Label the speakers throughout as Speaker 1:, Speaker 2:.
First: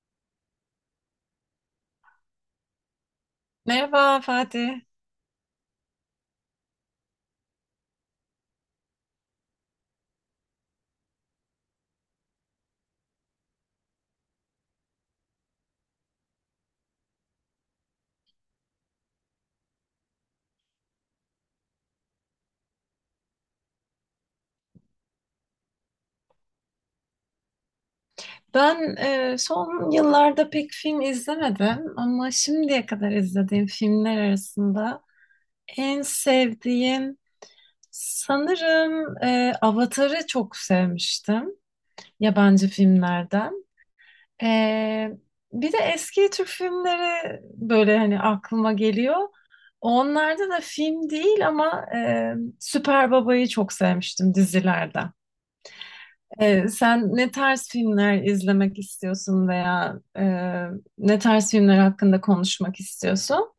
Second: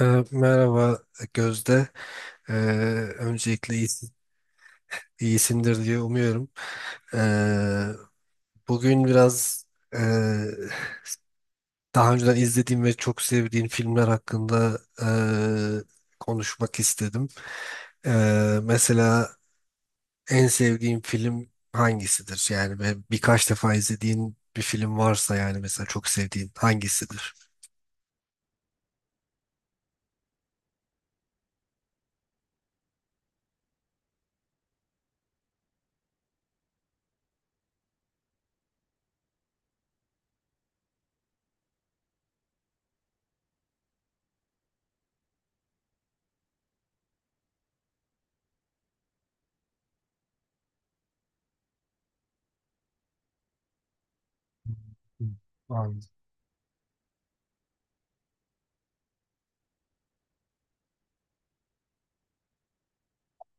Speaker 1: Merhaba Gözde. Ee, Öncelikle
Speaker 2: Merhaba Fatih.
Speaker 1: iyisindir diye umuyorum. Ee, Bugün biraz e, daha önceden izlediğim ve çok sevdiğim filmler hakkında konuşmak istedim. Mesela en sevdiğim film hangisidir? Yani ve birkaç defa izlediğin bir film varsa yani mesela çok sevdiğin hangisidir?
Speaker 2: Ben son yıllarda pek film izlemedim ama şimdiye kadar izlediğim filmler arasında en sevdiğim sanırım Avatar'ı çok sevmiştim yabancı filmlerden. E, Bir de eski Türk filmleri böyle hani aklıma geliyor. Onlarda da film değil ama Süper Baba'yı çok sevmiştim dizilerden.
Speaker 1: Hı.
Speaker 2: Sen ne tarz filmler izlemek istiyorsun veya ne tarz filmler hakkında konuşmak istiyorsun?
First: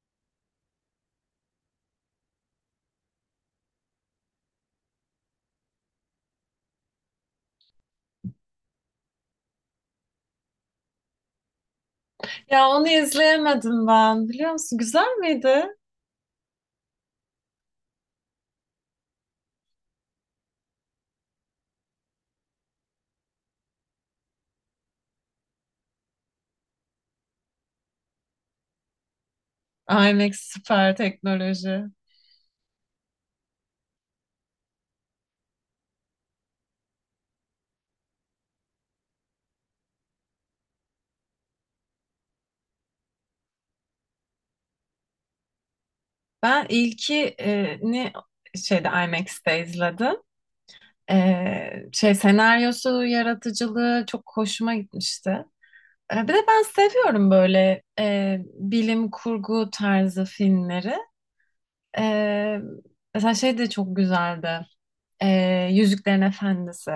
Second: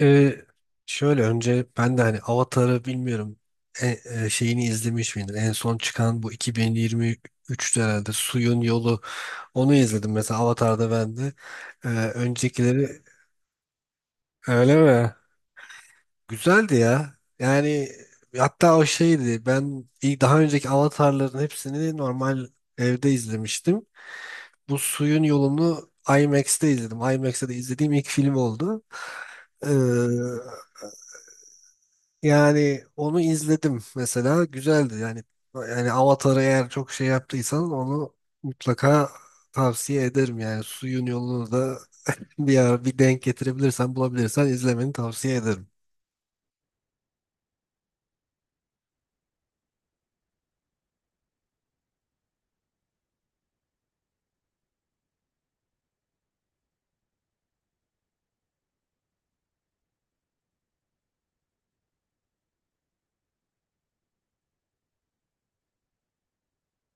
Speaker 1: Ee, Şöyle önce ben de hani Avatar'ı bilmiyorum e- şeyini izlemiş miydim? En son çıkan bu 2023'te herhalde Suyun Yolu, onu izledim mesela Avatar'da ben de.
Speaker 2: Ya onu
Speaker 1: Öncekileri
Speaker 2: izleyemedim ben, biliyor
Speaker 1: öyle
Speaker 2: musun? Güzel
Speaker 1: mi?
Speaker 2: miydi?
Speaker 1: Güzeldi ya. Yani hatta o şeydi, ben ilk daha önceki Avatar'ların hepsini normal evde izlemiştim. Bu Suyun Yolunu IMAX'te izledim. IMAX'te de izlediğim ilk film oldu.
Speaker 2: IMAX süper teknoloji.
Speaker 1: Yani onu izledim mesela, güzeldi yani. Yani Avatar'ı eğer çok şey yaptıysan onu mutlaka tavsiye ederim, yani suyun yolunu da bir ara bir denk getirebilirsen bulabilirsen izlemeni tavsiye ederim.
Speaker 2: Ben ilkini şeyde IMAX'te izledim. Şey, senaryosu, yaratıcılığı çok hoşuma gitmişti. Bir de ben seviyorum böyle bilim kurgu tarzı filmleri. Ee, Mesela şey de çok güzeldi. Yüzüklerin Efendisi.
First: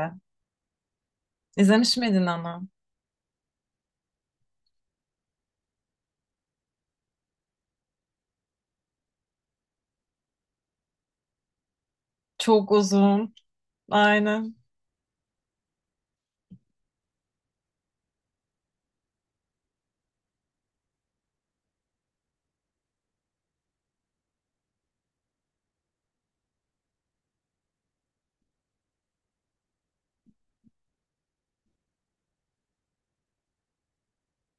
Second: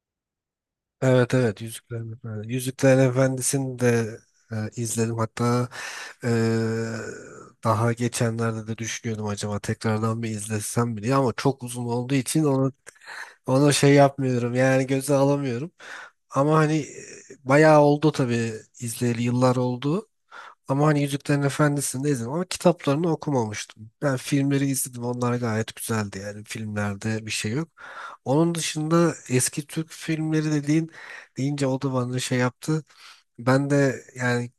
Speaker 1: Evet evet,
Speaker 2: İzlemiş
Speaker 1: Yüzüklerin
Speaker 2: miydin
Speaker 1: Efendisi.
Speaker 2: onu?
Speaker 1: Yüzüklerin Efendisi'ni de izledim, hatta e, daha geçenlerde de düşünüyordum acaba tekrardan bir izlesem mi diye, ama çok uzun olduğu için onu
Speaker 2: Çok uzun.
Speaker 1: onu şey yapmıyorum
Speaker 2: Aynen.
Speaker 1: yani, göze alamıyorum. Ama hani bayağı oldu tabii, izleyeli yıllar oldu. Ama hani Yüzüklerin Efendisi'ni de izledim ama kitaplarını okumamıştım. Ben filmleri izledim. Onlar gayet güzeldi yani. Filmlerde bir şey yok. Onun dışında eski Türk filmleri dediğin deyince o da bana şey yaptı. Ben de yani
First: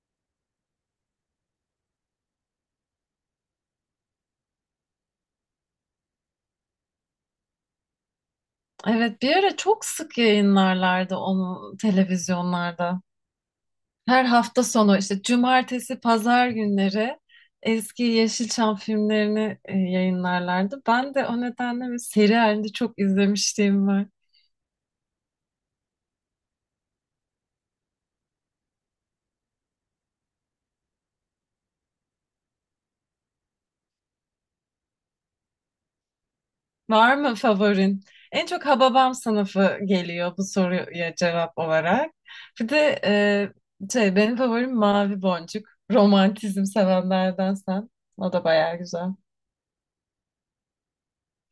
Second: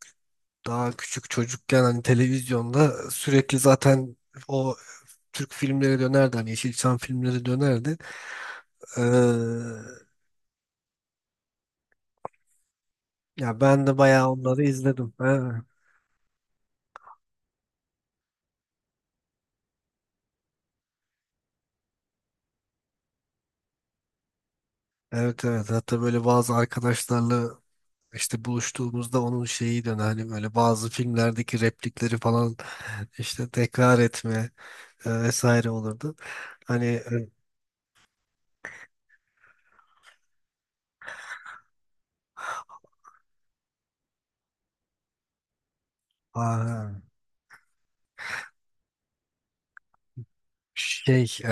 Speaker 1: daha küçük çocukken hani televizyonda sürekli zaten o Türk filmleri dönerdi. Hani Yeşilçam filmleri dönerdi. Ee,
Speaker 2: Evet, bir ara çok sık yayınlarlardı onu televizyonlarda.
Speaker 1: Ya ben de
Speaker 2: Her
Speaker 1: bayağı onları
Speaker 2: hafta sonu
Speaker 1: izledim.
Speaker 2: işte
Speaker 1: Ha.
Speaker 2: cumartesi, pazar günleri eski Yeşilçam filmlerini yayınlarlardı. Ben de o nedenle bir seri halinde çok izlemişliğim var.
Speaker 1: Evet evet, hatta böyle bazı arkadaşlarla işte buluştuğumuzda onun şeyi dön hani böyle bazı filmlerdeki replikleri falan işte tekrar etme vesaire olurdu. Hani
Speaker 2: Var mı favorin? En çok Hababam sınıfı geliyor bu soruya cevap olarak. Bir de şey, benim favorim Mavi Boncuk. Romantizm
Speaker 1: aa,
Speaker 2: sevenlerden sen. O da bayağı güzel.
Speaker 1: şey,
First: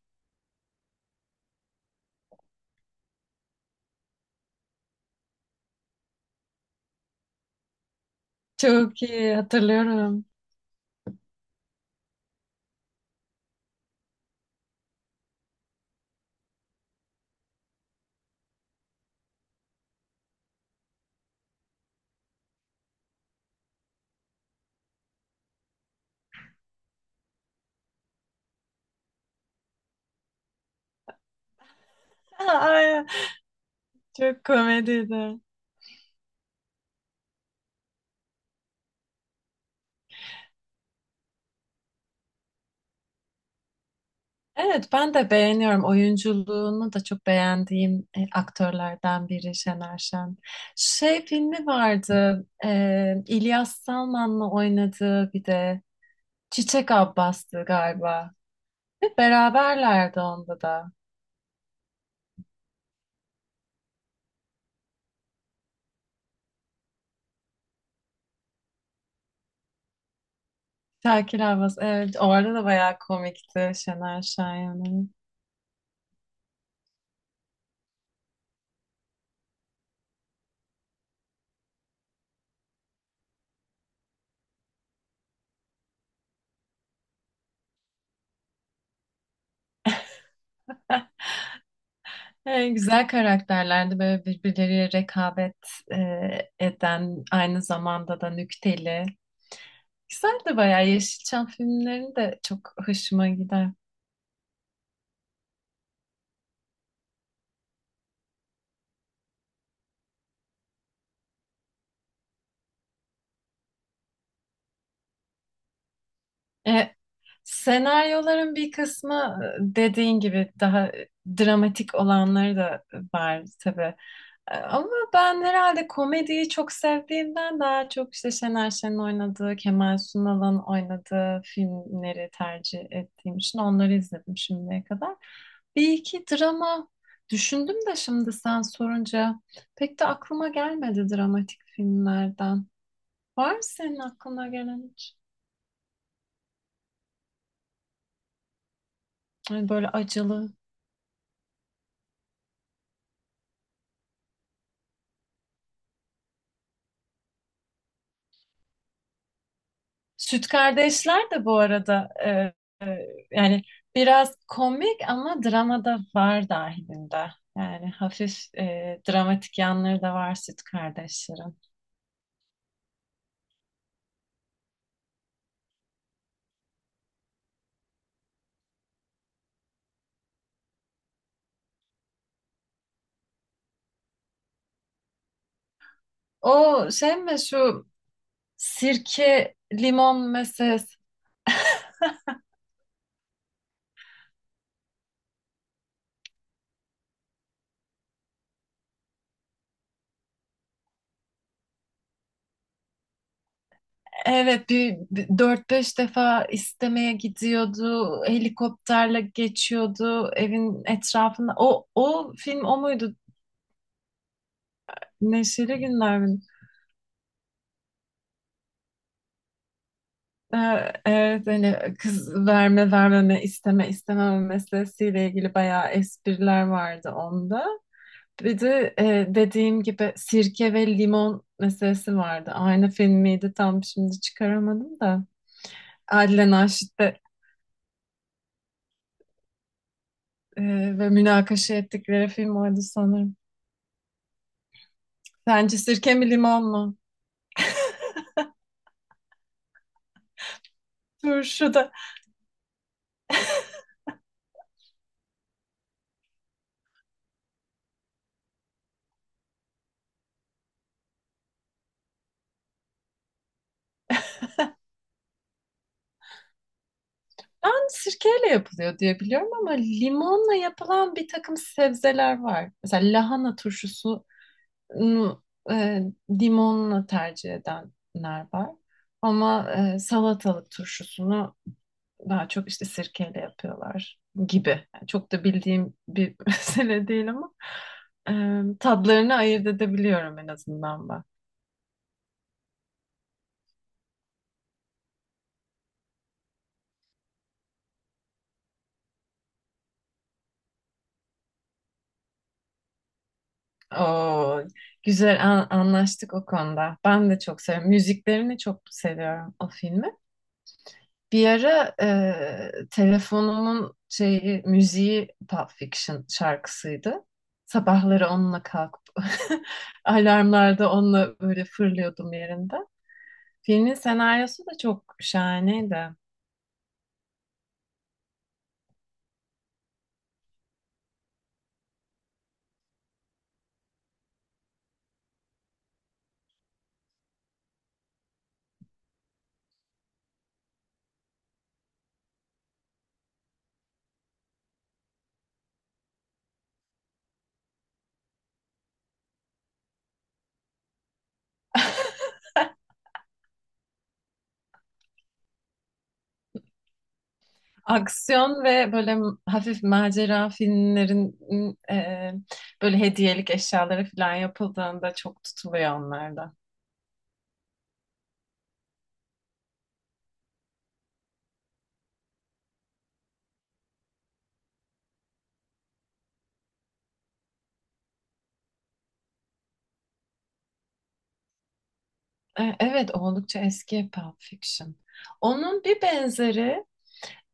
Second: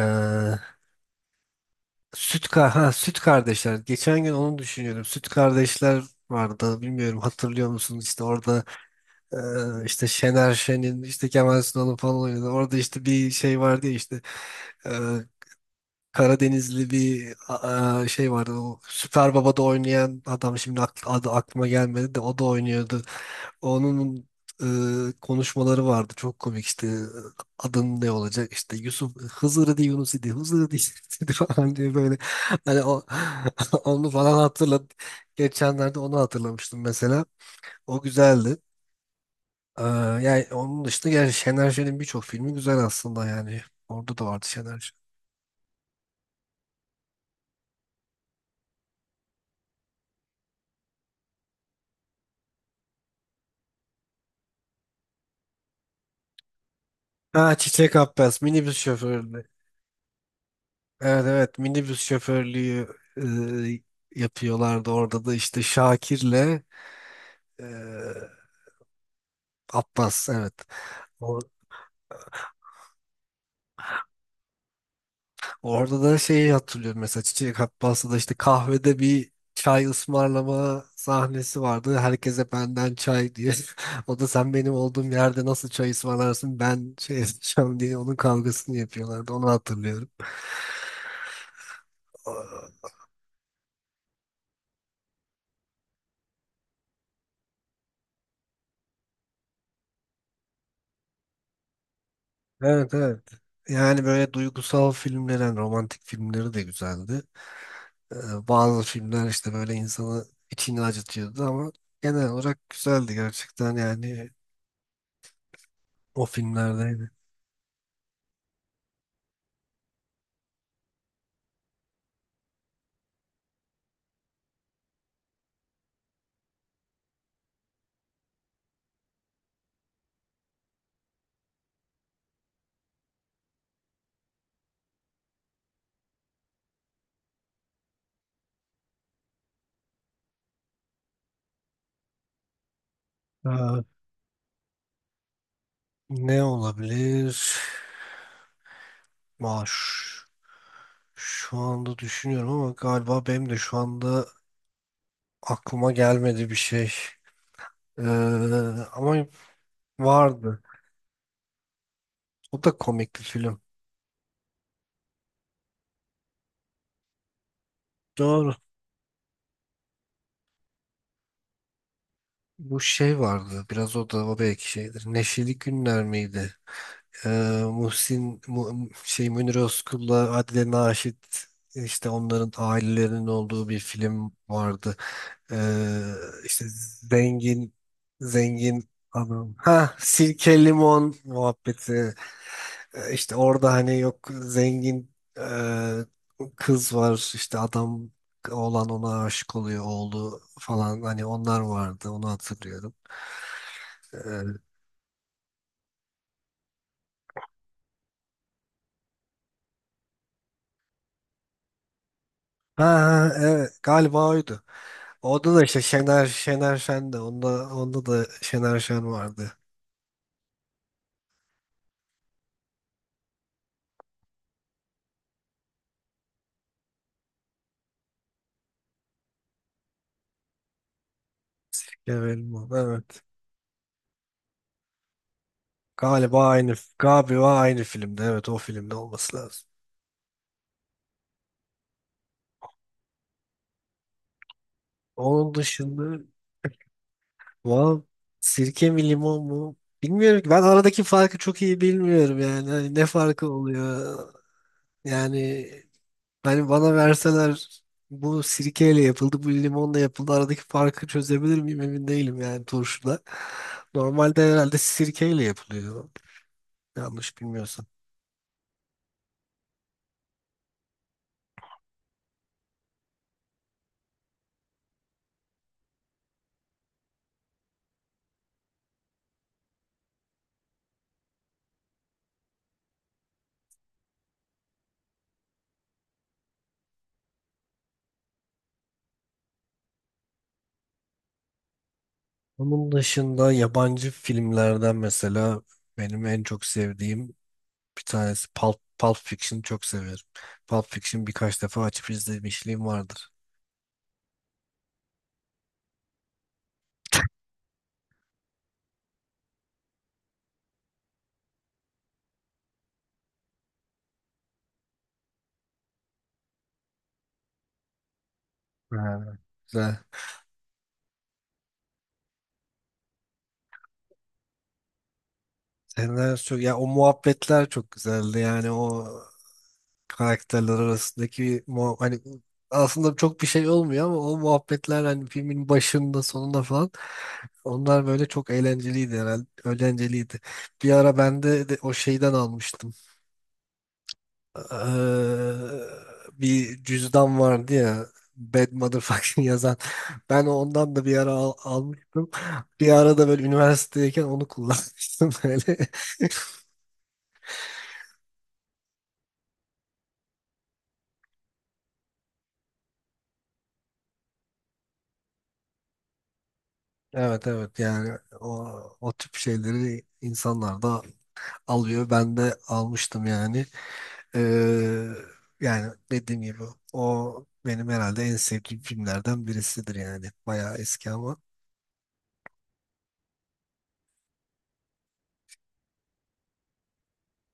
Speaker 1: süt kardeşler, geçen gün onu düşünüyorum, süt kardeşler vardı, bilmiyorum hatırlıyor musun işte orada
Speaker 2: Çok iyi
Speaker 1: e, işte
Speaker 2: hatırlıyorum.
Speaker 1: Şener Şen'in işte Kemal Sunal'ın falan oynadı, orada işte bir şey vardı ya işte e, Karadenizli a, şey vardı. O Süper Baba'da oynayan adam şimdi adı aklıma gelmedi, de o da oynuyordu. Onun konuşmaları vardı. Çok komik işte adın ne olacak işte Yusuf Hızır idi Yunus idi Hızır idi idi falan diye böyle, hani o
Speaker 2: Ay,
Speaker 1: onu falan
Speaker 2: çok
Speaker 1: hatırladım.
Speaker 2: komediydi.
Speaker 1: Geçenlerde onu hatırlamıştım mesela. O güzeldi. Ee, Yani onun dışında yani Şener Şen'in birçok filmi güzel aslında yani. Orada da vardı Şener
Speaker 2: Evet,
Speaker 1: Şen.
Speaker 2: ben de beğeniyorum. Oyunculuğunu da çok beğendiğim aktörlerden biri Şener Şen. Şey filmi vardı. İlyas Salman'la oynadığı bir de. Çiçek
Speaker 1: Ha,
Speaker 2: Abbas'tı
Speaker 1: Çiçek
Speaker 2: galiba.
Speaker 1: Abbas, minibüs
Speaker 2: Ve
Speaker 1: şoförü.
Speaker 2: beraberlerdi onda da.
Speaker 1: Evet evet, minibüs şoförlüğü yapıyorlardı orada da, işte Şakir'le e, Abbas, evet.
Speaker 2: Şakir
Speaker 1: Or-
Speaker 2: Abbas, evet orada da bayağı komikti Şener Şahin'in.
Speaker 1: Orada da şeyi hatırlıyorum mesela, Çiçek Abbas'ta da işte kahvede bir çay ısmarlama sahnesi vardı. Herkese benden çay diye. O da sen benim olduğum yerde nasıl çay ısmarlarsın, ben şey yapacağım diye onun kavgasını yapıyorlardı. Onu hatırlıyorum. Aa.
Speaker 2: Güzel karakterlerdi böyle birbirleriyle rekabet eden, aynı zamanda da nükteli. Güzeldi bayağı, Yeşilçam filmlerini de çok
Speaker 1: Evet evet.
Speaker 2: hoşuma gider.
Speaker 1: Yani böyle duygusal filmler, yani romantik filmleri de güzeldi. Bazı filmler işte böyle insanı içini acıtıyordu ama genel olarak güzeldi gerçekten yani, o
Speaker 2: E,
Speaker 1: filmlerdeydi.
Speaker 2: Senaryoların bir kısmı, dediğin gibi daha dramatik olanları da var tabii. Ama ben herhalde komediyi çok sevdiğimden daha çok işte Şener Şen'in oynadığı, Kemal Sunal'ın oynadığı filmleri tercih ettiğim için onları izledim şimdiye kadar. Bir iki drama düşündüm de şimdi sen sorunca pek de aklıma gelmedi dramatik filmlerden. Var mı
Speaker 1: Ee,
Speaker 2: senin aklına gelen hiç?
Speaker 1: Ne olabilir? Aa,
Speaker 2: Yani böyle acılı
Speaker 1: şu anda düşünüyorum ama galiba benim de şu anda aklıma gelmedi bir şey. Ee, Ama
Speaker 2: Süt
Speaker 1: vardı.
Speaker 2: Kardeşler de bu arada
Speaker 1: O da
Speaker 2: e,
Speaker 1: komik bir film.
Speaker 2: yani biraz komik ama dramada var dahilinde. Yani
Speaker 1: Doğru.
Speaker 2: hafif dramatik yanları da var Süt Kardeşlerin.
Speaker 1: Bu şey vardı. Biraz o da o belki şeydir. Neşeli Günler miydi? Ee, şey, Münir Özkul'la Adile Naşit, işte onların ailelerinin olduğu bir film vardı. Ee,
Speaker 2: O
Speaker 1: işte
Speaker 2: şey mi,
Speaker 1: zengin,
Speaker 2: şu
Speaker 1: zengin adam.
Speaker 2: sirke
Speaker 1: Ha,
Speaker 2: limon
Speaker 1: sirke
Speaker 2: meselesi?
Speaker 1: limon muhabbeti. İşte orada hani, yok zengin e, kız var, işte adam olan ona aşık oluyor oğlu falan, hani onlar vardı, onu hatırlıyorum. Ee,
Speaker 2: Evet, bir 4-5 defa istemeye gidiyordu. Helikopterle geçiyordu evin etrafında. O film o
Speaker 1: ha
Speaker 2: muydu?
Speaker 1: ha, evet galiba oydu. Orada da
Speaker 2: Neşeli
Speaker 1: işte
Speaker 2: Günler
Speaker 1: Şener
Speaker 2: mi?
Speaker 1: Şener Şen de onda da Şener Şen vardı.
Speaker 2: Evet, hani kız verme vermeme, isteme istememe meselesiyle ilgili bayağı espriler vardı onda. Bir de dediğim gibi sirke ve limon meselesi
Speaker 1: Şener
Speaker 2: vardı.
Speaker 1: Şen,
Speaker 2: Aynı film
Speaker 1: evet.
Speaker 2: miydi tam, şimdi çıkaramadım da.
Speaker 1: Galiba
Speaker 2: Adile
Speaker 1: aynı
Speaker 2: Naşit'te
Speaker 1: galiba aynı filmde. Evet o filmde olması lazım.
Speaker 2: e, ve münakaşa ettikleri film oydu sanırım.
Speaker 1: Onun
Speaker 2: Sence sirke
Speaker 1: dışında
Speaker 2: mi limon mu?
Speaker 1: wow, sirke mi limon mu? Bilmiyorum ki. Ben aradaki farkı çok
Speaker 2: Turşu
Speaker 1: iyi
Speaker 2: da.
Speaker 1: bilmiyorum yani. Hani ne farkı oluyor? Yani hani bana verseler bu sirkeyle yapıldı, bu limonla yapıldı. Aradaki farkı çözebilir miyim emin değilim yani, turşuda. Normalde herhalde sirkeyle yapılıyor. Yanlış bilmiyorsun.
Speaker 2: Ben sirkeyle yapılıyor diye biliyorum ama limonla yapılan bir takım sebzeler var. Mesela lahana turşusu limonla tercih edenler var. Ama salatalık turşusunu daha çok işte sirkeyle yapıyorlar gibi. Yani çok da bildiğim bir mesele değil ama tadlarını ayırt edebiliyorum en azından ben.
Speaker 1: Onun dışında yabancı filmlerden mesela benim en çok sevdiğim bir tanesi Pulp Fiction'ı çok severim. Pulp Fiction birkaç defa açıp izlemişliğim vardır.
Speaker 2: Oo, güzel, anlaştık o konuda. Ben de çok seviyorum. Müziklerini çok seviyorum o filmi. Bir ara telefonumun şeyi, müziği Pulp Fiction şarkısıydı. Sabahları onunla kalkıp
Speaker 1: Ha, güzel.
Speaker 2: alarmlarda onunla böyle fırlıyordum yerinde. Filmin senaryosu da çok şahaneydi.
Speaker 1: Ya o muhabbetler çok güzeldi yani, o karakterler arasındaki hani aslında çok bir şey olmuyor ama o muhabbetler, hani filmin başında sonunda falan, onlar böyle çok eğlenceliydi, herhalde eğlenceliydi. Bir ara ben de o şeyden almıştım. Eee, Bir cüzdan vardı ya, Bad Motherfucking yazan. Ben ondan da bir ara almıştım. Bir ara da böyle üniversitedeyken onu kullanmıştım böyle.
Speaker 2: Aksiyon ve böyle hafif macera filmlerin eee, böyle hediyelik eşyaları falan yapıldığında çok tutuluyor onlarda.
Speaker 1: Evet evet, yani o tip şeyleri insanlar da alıyor. Ben de almıştım yani. Eee, Yani dediğim gibi o benim herhalde en sevdiğim filmlerden birisidir yani. Bayağı eski ama.
Speaker 2: Evet, oldukça eski Pulp Fiction. Onun bir benzeri,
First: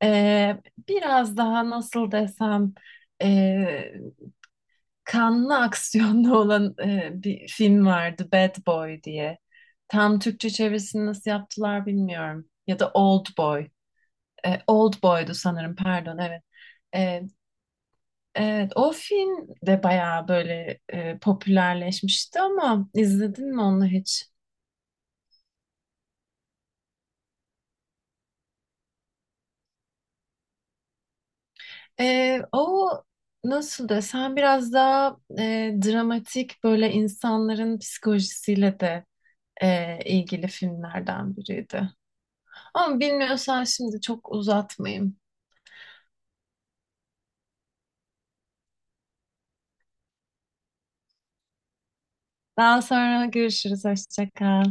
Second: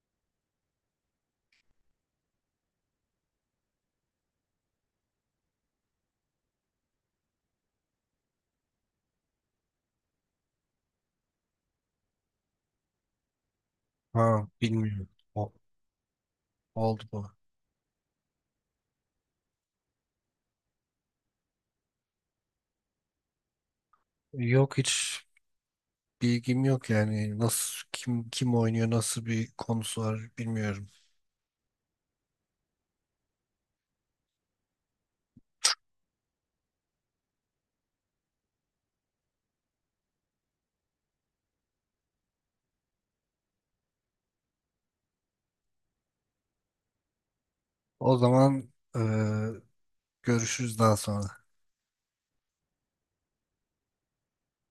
Speaker 2: e, biraz daha nasıl desem, e, kanlı aksiyonlu olan bir film vardı, Bad Boy diye. Tam Türkçe çevirisini nasıl yaptılar bilmiyorum. Ya da Old Boy.
Speaker 1: Ha,
Speaker 2: Old
Speaker 1: bilmiyorum.
Speaker 2: Boy'du
Speaker 1: O-
Speaker 2: sanırım, pardon, evet.
Speaker 1: Oldu
Speaker 2: E,
Speaker 1: bu.
Speaker 2: evet o film de bayağı böyle popülerleşmişti ama izledin mi onu hiç?
Speaker 1: Yok, hiç bilgim yok yani, nasıl kim oynuyor, nasıl bir konusu var bilmiyorum.
Speaker 2: O nasıl desem, biraz daha dramatik, böyle insanların psikolojisiyle de ilgili filmlerden biriydi. Ama bilmiyorsan şimdi çok uzatmayayım.
Speaker 1: O zaman eee, görüşürüz daha sonra.
Speaker 2: Daha sonra görüşürüz. Hoşça kal.